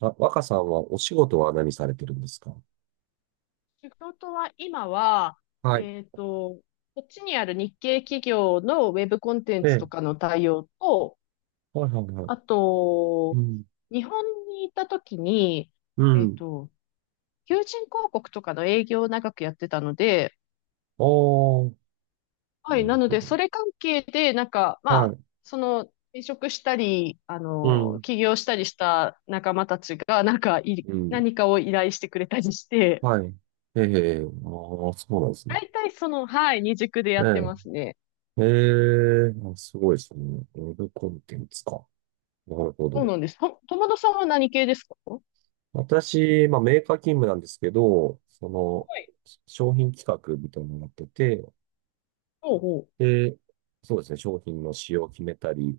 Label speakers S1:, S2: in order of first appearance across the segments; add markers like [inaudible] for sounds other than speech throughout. S1: あ、若さんはお仕事は何されてるんですか？
S2: 仕事は今は、
S1: はい。
S2: えっと、こっちにある日系企業のウェブコンテン
S1: え
S2: ツと
S1: え。
S2: かの対応と、
S1: はいはいは
S2: あ
S1: い。う
S2: と、
S1: ん。
S2: 日本に行った時に、
S1: う
S2: えっ
S1: ん。
S2: と、求人広告とかの営業を長くやってたので、
S1: ああ、
S2: は
S1: な
S2: い、な
S1: る
S2: の
S1: ほ
S2: で、
S1: ど。
S2: それ関係で、なんか、ま
S1: は
S2: あ、
S1: い。
S2: その、転職したり、あ
S1: う
S2: の、
S1: ん。
S2: 起業したりした仲間たちが、なんかい、
S1: うん。
S2: 何かを依頼してくれたりして、
S1: はい。ええ、ああ、そうなんですね。
S2: 大体その、はい、二軸で
S1: え
S2: やってますね。
S1: え。ええ。あ、すごいですね。ウェブコンテンツか。なるほ
S2: そう
S1: ど。
S2: なんです。と、友田さんは何系ですか？ほ
S1: 私、まあ、メーカー勤務なんですけど、その、
S2: はい。
S1: 商品企画みたいなのをやってて、
S2: うほう。
S1: で、そうですね、商品の仕様を決めたり、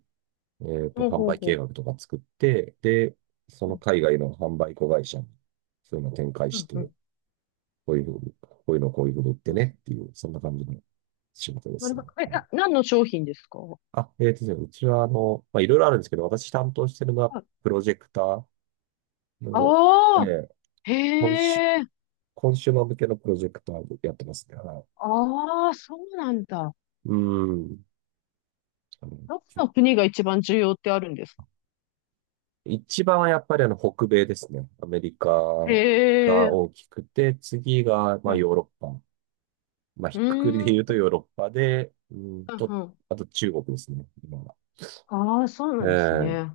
S2: ほう
S1: 販
S2: ほう
S1: 売
S2: ほ
S1: 計
S2: う。
S1: 画とか作って、で、そ
S2: う
S1: の
S2: ん、
S1: 海外の販売子会社に、そういうのを展開
S2: う
S1: し
S2: ん、
S1: て、
S2: う
S1: こ
S2: ん。
S1: ういうふうに、こういうのをこういうふうに売ってねっていう、そんな感じの仕事で
S2: な
S1: す
S2: るほ
S1: ね。
S2: ど。え、
S1: はい。
S2: 何の商品ですか？
S1: あ、えっとですね、うちは、まあ、いろいろあるんですけど、私担当してるのは、
S2: あ
S1: プロジェクターの、え
S2: あ
S1: ー、
S2: ー、へ
S1: コンシュ
S2: え、
S1: コンシューマー向けのプロジェクターをやってますね。はい。
S2: ああ、そうなんだ。
S1: うん。あの
S2: どこ
S1: 結
S2: の国が
S1: 構
S2: 一番重要ってあるんですか？
S1: 一番はやっぱり北米ですね。アメリカ
S2: へ
S1: が
S2: え、
S1: 大きくて、次がま
S2: う
S1: あヨ
S2: ん、
S1: ーロッパ。まあ、
S2: う
S1: ひっくくりで
S2: ー
S1: 言うと
S2: ん、
S1: ヨーロッパで、
S2: うんうん。
S1: あと中国ですね、今は。
S2: ああ、そうなんです
S1: ええ
S2: ね。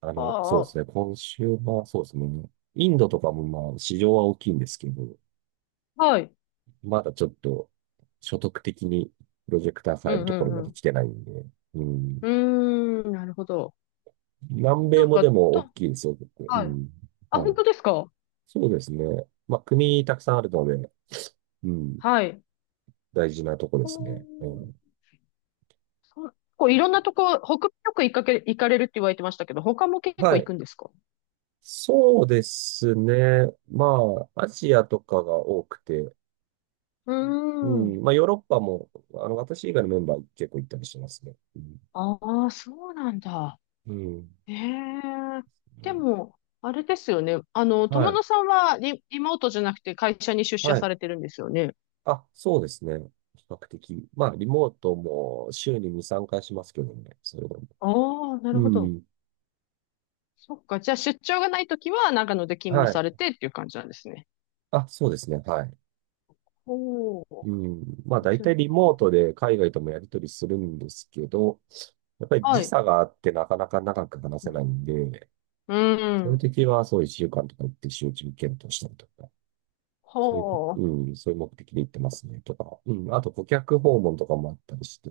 S1: そ
S2: あ
S1: うで
S2: あ、
S1: すね、今週はそうですね、インドとかもまあ、市場は大きいんですけど、
S2: はい。
S1: まだちょっと、所得的にプロジェクター
S2: う
S1: 変える
S2: ん、う
S1: ところま
S2: ん、
S1: で
S2: う
S1: 来てないんで、う
S2: ん。
S1: ん。
S2: うーん、なるほど。
S1: 南米
S2: なん
S1: も
S2: か、
S1: でも大
S2: と、
S1: きいですよ、結構。う
S2: はい。
S1: ん。
S2: あ、
S1: は
S2: 本
S1: い。
S2: 当ですか？
S1: そうですね。まあ、国たくさんあるので、うん。
S2: はい。
S1: 大事なとこで
S2: お
S1: すね。うん。
S2: ーそうこういろんなとこ、北米よく行かけ、行かれるって言われてましたけど、他も結
S1: は
S2: 構行
S1: い。
S2: くんですか？
S1: そうですね。まあ、アジアとかが多くて、
S2: うー
S1: う
S2: ん。
S1: ん。まあ、ヨーロッパも、私以外のメンバー結構行ったりしてますね。うん。
S2: ああ、そうなんだ。
S1: うん
S2: ええ。で
S1: ね。
S2: も、あれですよね。あの、
S1: は
S2: 友
S1: い。
S2: 野さんはリモートじゃなくて会社に出社
S1: はい。
S2: されてるんですよね。
S1: あ、そうですね。比較的。まあ、リモートも週に2、3回しますけどね。それでも。
S2: ああ、なる
S1: う
S2: ほど。
S1: ん。
S2: そっか。じゃあ出張がないときは長野で勤務
S1: はい。
S2: されてっていう感じなんですね。
S1: あ、そうですね。はい。
S2: おお、
S1: うん。まあ、大
S2: そう
S1: 体リモー
S2: か。
S1: トで海外ともやり取りするんですけど、やっぱり
S2: は
S1: 時
S2: い。
S1: 差があってなかなか長く話せないんで、
S2: う
S1: そういう
S2: ん。
S1: 時は、そう、一週間とか行って集中検討したりとか、そういうこ、
S2: ほう。
S1: うん、そういう目的で行ってますね、とか、うん、あと顧客訪問とかもあったりして、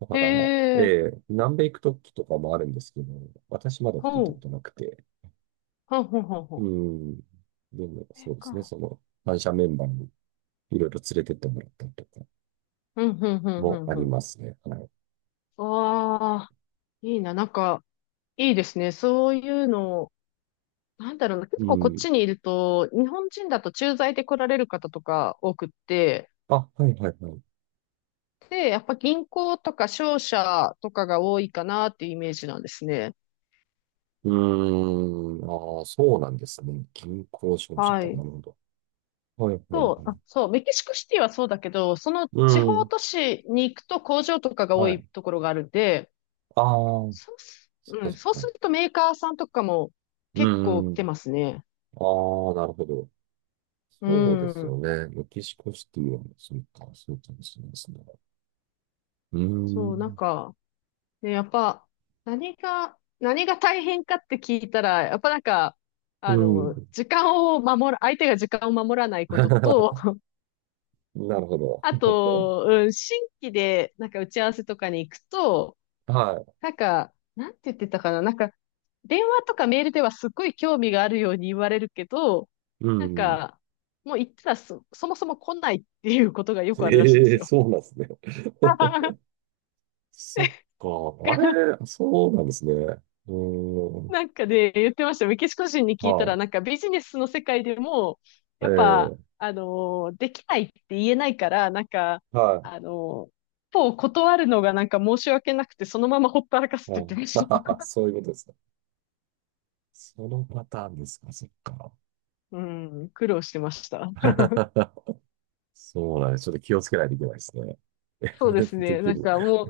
S1: だ
S2: へ
S1: から、え
S2: え。
S1: え、南米行く時とかもあるんですけど、私まだ聞い
S2: ほ
S1: たこ
S2: う。
S1: となくて、
S2: ほうほうほう
S1: う
S2: ほ
S1: ん、でも、
S2: う。え
S1: そうですね、
S2: か。
S1: その、反社メンバーにいろいろ連れてってもらったりとか
S2: うん、うん、うん、う
S1: も
S2: ん、
S1: あ
S2: う
S1: り
S2: ん。
S1: ますね、はい。
S2: ああ、いいな。なんか、いいですね。そういうの、なんだろうな。
S1: う
S2: 結構こっ
S1: ん。
S2: ちにいると、日本人だと駐在で来られる方とか多くって、
S1: あ、はいはいはい。
S2: で、やっぱ銀行とか商社とかが多いかなっていうイメージなんですね。
S1: うーん、ああ、そうなんですね。銀行商社
S2: は
S1: か、な
S2: い。
S1: るほど。はいはいはい。
S2: そう、あ、そう、メキシコシティはそうだけど、その
S1: う
S2: 地方
S1: ん、
S2: 都市に行くと工場とかが多
S1: は
S2: い
S1: い。
S2: ところがあるんで、
S1: ああ、
S2: そうす、
S1: そっ
S2: う
S1: か
S2: ん、
S1: そっ
S2: そうす
S1: か。
S2: るとメーカーさんとかも
S1: う
S2: 結構
S1: んう
S2: 来て
S1: ん。
S2: ますね。
S1: ああ、なるほど。
S2: う
S1: そうです
S2: ん。
S1: よね。メキシコシティは、そうか、そうかもしれないですね。うー
S2: そう、なん
S1: ん。
S2: か、ね、やっぱ、何が大変かって聞いたら、やっぱなんか、あ
S1: う
S2: の、
S1: ん。
S2: 時間を守る、相手が時間を守らないことと、
S1: [laughs]
S2: [laughs]
S1: なるほど。
S2: あと、うん、新規で、なんか打ち合わせとかに行くと、
S1: はい。
S2: なんか、なんて言ってたかな、なんか、電話とかメールではすっごい興味があるように言われるけど、
S1: う
S2: なん
S1: ん。
S2: か、もう言ったらそもそも来ないっていうことがよくあるらしいんで
S1: え
S2: す
S1: え、
S2: よ。
S1: そうなんですね。
S2: [laughs]
S1: [laughs] そっか。あれ、そうなんですね。うーん。
S2: なんかで、言ってました。メキシコ人に聞いたら、
S1: は
S2: なんかビジネスの世界でも、
S1: い。
S2: やっぱ、
S1: ええ、
S2: できないって言えないから、なんか、
S1: は
S2: あのー一方断るのがなんか申し訳なくて、そのままほったらかす
S1: い。
S2: っ
S1: は
S2: て言って
S1: い。
S2: まし
S1: [laughs]
S2: た。
S1: そういうことですか。そのパターンですか。そっか。
S2: [laughs] うん、苦労してました。
S1: [laughs] そうなんです。ちょっと気をつけないといけないですね。
S2: そうです
S1: [laughs] で
S2: ね。
S1: き
S2: なん
S1: る。
S2: かも
S1: [laughs]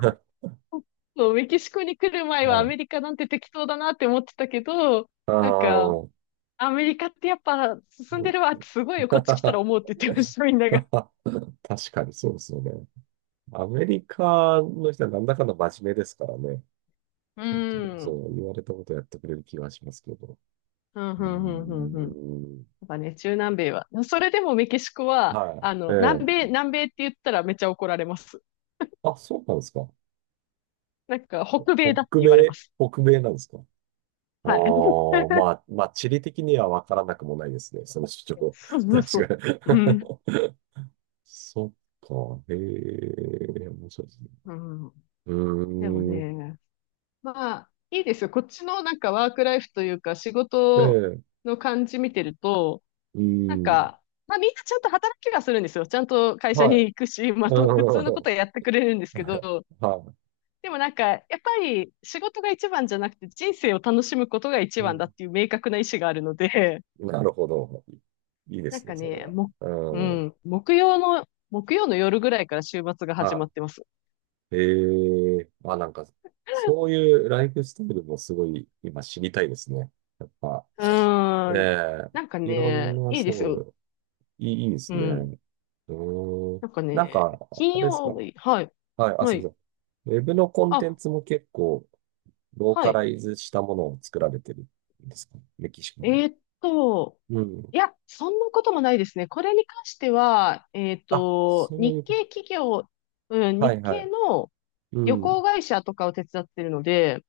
S2: う、そうメキシコに来る前
S1: は
S2: はアメ
S1: い、
S2: リカなんて適当だなって思ってたけど、なんか、
S1: あ
S2: アメリカってやっぱ進んでるわってすごいよ、こっち来たら
S1: ー。
S2: 思うって言ってました、
S1: [laughs]
S2: みんなが。
S1: 確かにそうですよね。アメリカの人はなんだかんだ真面目ですからね。
S2: う
S1: ちゃんとそ
S2: ん。
S1: う言われたことやってくれる気がしますけど。
S2: うん、
S1: う
S2: う
S1: ー
S2: ん、うん、うん。うん
S1: ん。
S2: なんかね、中南米は。それでもメキシコは、
S1: は
S2: あ
S1: い。え
S2: の、
S1: え。
S2: 南米って言ったらめっちゃ怒られます。
S1: あ、そうなんですか。
S2: なんか、北米だって
S1: 北
S2: 言われま
S1: 米、
S2: す。
S1: 北米なんですか。あ
S2: はい。[laughs]
S1: あ、まあ、まあ、地理的には分からなくもないですね。その主張。
S2: そうそうそう。
S1: 確か
S2: う
S1: に。
S2: ん。
S1: [laughs] そっか。へえ、面白いですね。
S2: うん。
S1: う
S2: でも
S1: ーん。
S2: ね、まあ、いいですよ。こっちのなんかワークライフというか、仕
S1: ええ、
S2: 事
S1: う
S2: の感じ見てると、
S1: ー
S2: なん
S1: ん。
S2: か、まあみんなちゃんと働きはするんですよ。ちゃんと会社
S1: は
S2: に
S1: い。
S2: 行くし、
S1: [laughs]
S2: まあと、普通の
S1: う
S2: こと
S1: ん。
S2: はやってくれるんですけど、
S1: はい。
S2: でもなんか、やっぱり仕事が一番じゃなくて人生を楽しむことが一
S1: う
S2: 番だっ
S1: ん。
S2: ていう明確な意思があるので、
S1: なるほど。いい
S2: [laughs]
S1: で
S2: なん
S1: すね、
S2: か
S1: それ
S2: ね、
S1: は。
S2: も、う
S1: うん。
S2: ん、木曜の夜ぐらいから週末が始ま
S1: は
S2: ってます。
S1: い。ええ、あ、なんか、そういうライフスタイルもすごい今知りたいですね。やっぱ、
S2: う
S1: え
S2: ーん。なんか
S1: え、いろん
S2: ね、
S1: な、
S2: いいです
S1: そ
S2: よ。
S1: う、いい、いいで
S2: う
S1: すね。
S2: ん。
S1: うーん。
S2: なんか
S1: なん
S2: ね、
S1: か、
S2: 金
S1: あれですか。
S2: 曜日、はい。
S1: はい、あ、
S2: は
S1: すみま
S2: い。
S1: せん。ウェブのコンテン
S2: あ、
S1: ツも結構ロー
S2: は
S1: カラ
S2: い。
S1: イズしたものを作られてるんですか？メキシコに。
S2: えーっと、
S1: うん。
S2: いや、そんなこともないですね。これに関しては、
S1: あ、そうい
S2: 日
S1: うこと。
S2: 系企業、うん、
S1: は
S2: 日
S1: いは
S2: 系
S1: い。
S2: の
S1: う
S2: 旅
S1: ん。
S2: 行会社とかを手伝ってるので、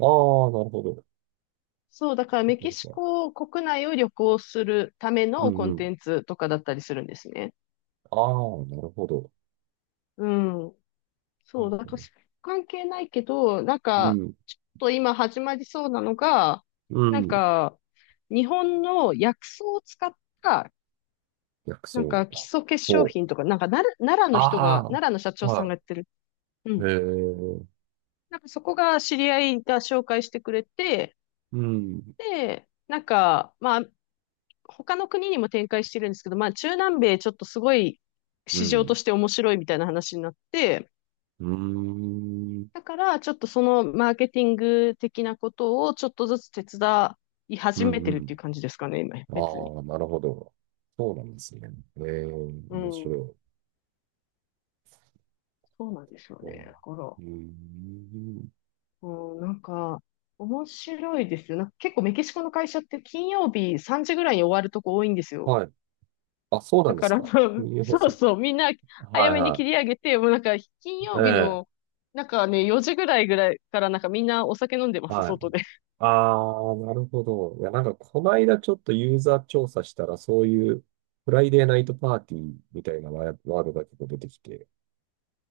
S1: ああ、なるほど。
S2: そう、だから
S1: そっ
S2: メ
S1: か
S2: キシ
S1: そっか。
S2: コ国内を旅行するため
S1: う
S2: の
S1: ん
S2: コ
S1: う
S2: ンテ
S1: ん。
S2: ンツとかだったりするんですね。
S1: ああ、なるほど。
S2: うん。
S1: う
S2: そう、
S1: ん
S2: だから関係ないけど、なん
S1: う
S2: か、
S1: ん。
S2: ちょっと今始まりそうなのが、
S1: う
S2: なん
S1: ん。
S2: か、日本の薬草を使った
S1: 薬
S2: なん
S1: 草。
S2: か基礎化粧
S1: ほう。
S2: 品とか、なんかなる奈良の人が、
S1: あ
S2: 奈良の社
S1: あ、
S2: 長さんが
S1: は
S2: やってる。う
S1: い。へ
S2: ん。
S1: え。
S2: なんかそこが知り合いが紹介してくれて、
S1: うん。
S2: で、なんか、まあ、他の国にも展開してるんですけど、まあ、中南米ちょっとすごい
S1: う
S2: 市場と
S1: ん。
S2: して面白いみたいな話になって、
S1: うーん。
S2: だからちょっとそのマーケティング的なことをちょっとずつ手伝い
S1: う
S2: 始め
S1: んう
S2: てるっていう
S1: ん。
S2: 感じですかね、今、別に。
S1: ああ、なるほど。そうなんですね。ええ、
S2: う
S1: 面白
S2: ん、
S1: い。
S2: そうなんですよ
S1: うん。
S2: ね。だから、
S1: うーん。
S2: うん、なんか、面白いですよ。なんか結構メキシコの会社って金曜日3時ぐらいに終わるとこ多いんですよ。
S1: はい。あ、そうな
S2: だ
S1: んで
S2: か
S1: す
S2: ら、
S1: か。
S2: [laughs]
S1: ユーホ
S2: そう
S1: さん。
S2: そう、みんな
S1: は
S2: 早
S1: い
S2: めに
S1: は
S2: 切り上げて、もうなんか金
S1: い。え
S2: 曜日の、
S1: え。
S2: なんかね、4時ぐらいからなんかみんなお酒飲んでます、
S1: はい。
S2: 外で。[laughs]
S1: ああ、なるほど。いや、なんか、この間ちょっとユーザー調査したら、そういう、フライデーナイトパーティーみたいなワードが結構出てきて、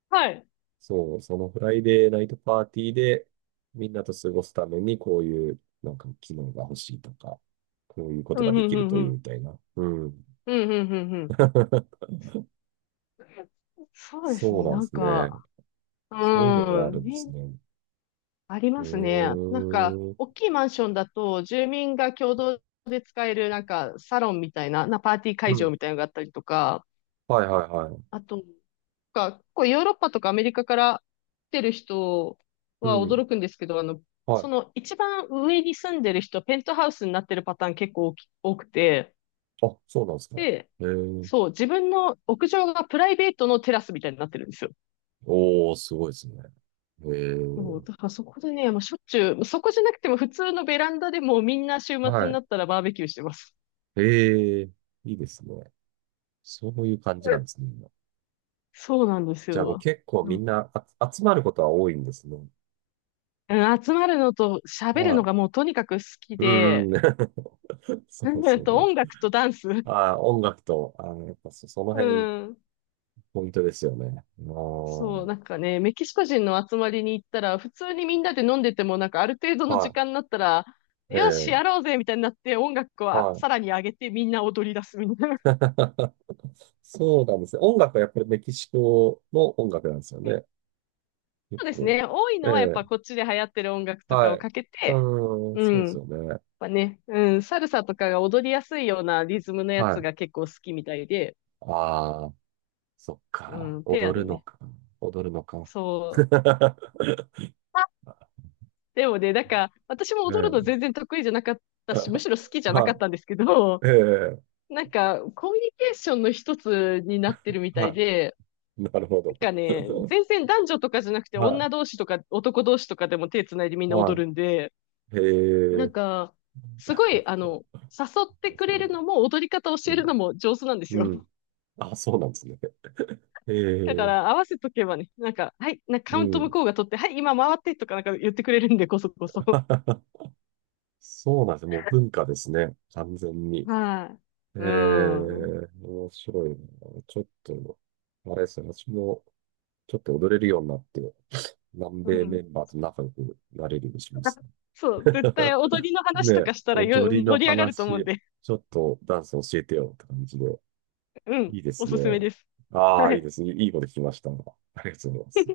S2: はい。
S1: そう、そのフライデーナイトパーティーで、みんなと過ごすために、こういう、なんか、機能が欲しいとか、こういうこ
S2: う
S1: とが
S2: ん、う
S1: で
S2: ん、
S1: き
S2: う
S1: る
S2: ん、
S1: と
S2: う
S1: いい
S2: ん。
S1: みたいな。うん。
S2: うん、うん、うん、うん。
S1: [laughs]
S2: そうです
S1: そう
S2: ね、
S1: なんで
S2: なん
S1: す
S2: か、
S1: ね。そういうのがあ
S2: う
S1: る
S2: ん、
S1: んで
S2: み
S1: す
S2: ん
S1: ね。
S2: あり
S1: う
S2: ますね。
S1: ー
S2: なんか、
S1: ん。
S2: 大きいマンションだと、住民が共同で使える、なんか、サロンみたいな、な、パーティー
S1: う
S2: 会場
S1: ん。
S2: みたいなのがあったりとか、
S1: はいはいはい。
S2: あと、か、結構ヨーロッパとかアメリカから来てる人
S1: う
S2: は
S1: ん。
S2: 驚くんですけど、あの、
S1: は
S2: そ
S1: い。
S2: の一番上に住んでる人、ペントハウスになってるパターン結構多き多くて、
S1: あ、そうなんですか。へ
S2: で、
S1: え。
S2: そう、自分の屋上がプライベートのテラスみたいになってるんですよ。
S1: おー、すごいですね。へ
S2: そう、
S1: え。
S2: だからそこでね、もうしょっちゅう、そこじゃなくても普通のベランダでもみんな週末
S1: は
S2: に
S1: い。
S2: なったらバーベキューしてます。
S1: へえ。いいですね。そういう感じ
S2: う
S1: なん
S2: ん
S1: ですね。
S2: そうなんです
S1: じゃあもう
S2: よ。
S1: 結構
S2: な
S1: み
S2: ん
S1: ん
S2: か、
S1: な、あ、集まることは多いんですね。
S2: うん集まるのと喋るの
S1: は
S2: がもうとにかく好き
S1: い。うん
S2: で、
S1: うん。[laughs] そうで
S2: う
S1: す
S2: ん
S1: よ
S2: と
S1: ね。
S2: 音楽とダンス。
S1: ああ、音楽と、ああ、やっぱその
S2: う
S1: 辺、
S2: ん。
S1: ポイントですよね。あ
S2: そ
S1: ー、
S2: う、なんかね、メキシコ人の集まりに行ったら、普通にみんなで飲んでても、なんかある程度の時
S1: は
S2: 間になったら、
S1: い。え
S2: よし、
S1: え、
S2: やろうぜみたいになって、音楽をあ
S1: はい。
S2: さらに上げてみんな踊り出すみたいな。[laughs]
S1: [laughs] そうなんですね。音楽はやっぱりメキシコの音楽なんですよね。
S2: そうですね。
S1: 結
S2: 多い
S1: 構。
S2: のはやっ
S1: え
S2: ぱ
S1: え、
S2: こっちで流行ってる音楽とか
S1: は
S2: を
S1: い。
S2: かけて、
S1: うん、
S2: う
S1: そうで
S2: ん。や
S1: す
S2: っ
S1: よね。
S2: ぱね、うん、サルサとかが踊りやすいようなリズムのや
S1: は
S2: つ
S1: い。
S2: が結構好きみたいで、
S1: ああ、そっ
S2: う
S1: か。
S2: ん、ペア
S1: 踊
S2: で
S1: るの
S2: ね。
S1: か。踊るのか。
S2: そう。
S1: [laughs]
S2: あでもね、なんか、私も
S1: ね
S2: 踊るの全
S1: え。
S2: 然得意じゃなかったし、む
S1: [laughs]
S2: しろ好きじゃなか
S1: は
S2: ったんですけど、
S1: い。ええ、
S2: [laughs] なんか、コミュニケーションの一つになってるみたい
S1: は
S2: で、
S1: い。なるほ
S2: な
S1: ど。
S2: んか
S1: [laughs]
S2: ね、全然男女とかじゃなくて、
S1: は
S2: 女同士とか男同士とかでも手つないでみん
S1: い。
S2: な
S1: は
S2: 踊
S1: い。
S2: るんで、
S1: へ
S2: なん
S1: え。
S2: か、す
S1: なん
S2: ごい、あ
S1: か、
S2: の、誘ってく
S1: そ
S2: れ
S1: う
S2: る
S1: だ。
S2: のも踊り方教える
S1: う
S2: のも上手なんで
S1: ん。
S2: す
S1: う
S2: よ。
S1: ん。あ、そうなんですね。え
S2: だか
S1: え。
S2: ら合わせとけばね、なんか、はい、なんか
S1: う
S2: カウント向
S1: ん。
S2: こうが取って、はい、今回ってとかなんか言ってくれるんで、こそこそ。
S1: [laughs] そうなんですね。もう文化ですね。完全に。
S2: は
S1: ええ、
S2: い。うん。う
S1: 面白いな。ちょっと、あれですね。私も、ちょっと踊れるようになって、南米
S2: ん。
S1: メンバーと仲良くなれるようにしますね。
S2: そう、絶対踊りの
S1: [laughs]
S2: 話
S1: ね
S2: と
S1: え、
S2: かしたらよ
S1: 踊りの
S2: 盛り上がると思うん
S1: 話、
S2: で、
S1: ちょっとダンス教えてよって感じで。
S2: うん、
S1: いいで
S2: お
S1: すね。
S2: すすめです。
S1: あ
S2: は
S1: あ、いい
S2: い。
S1: ですね。いいこと聞きました。ありがとうございます。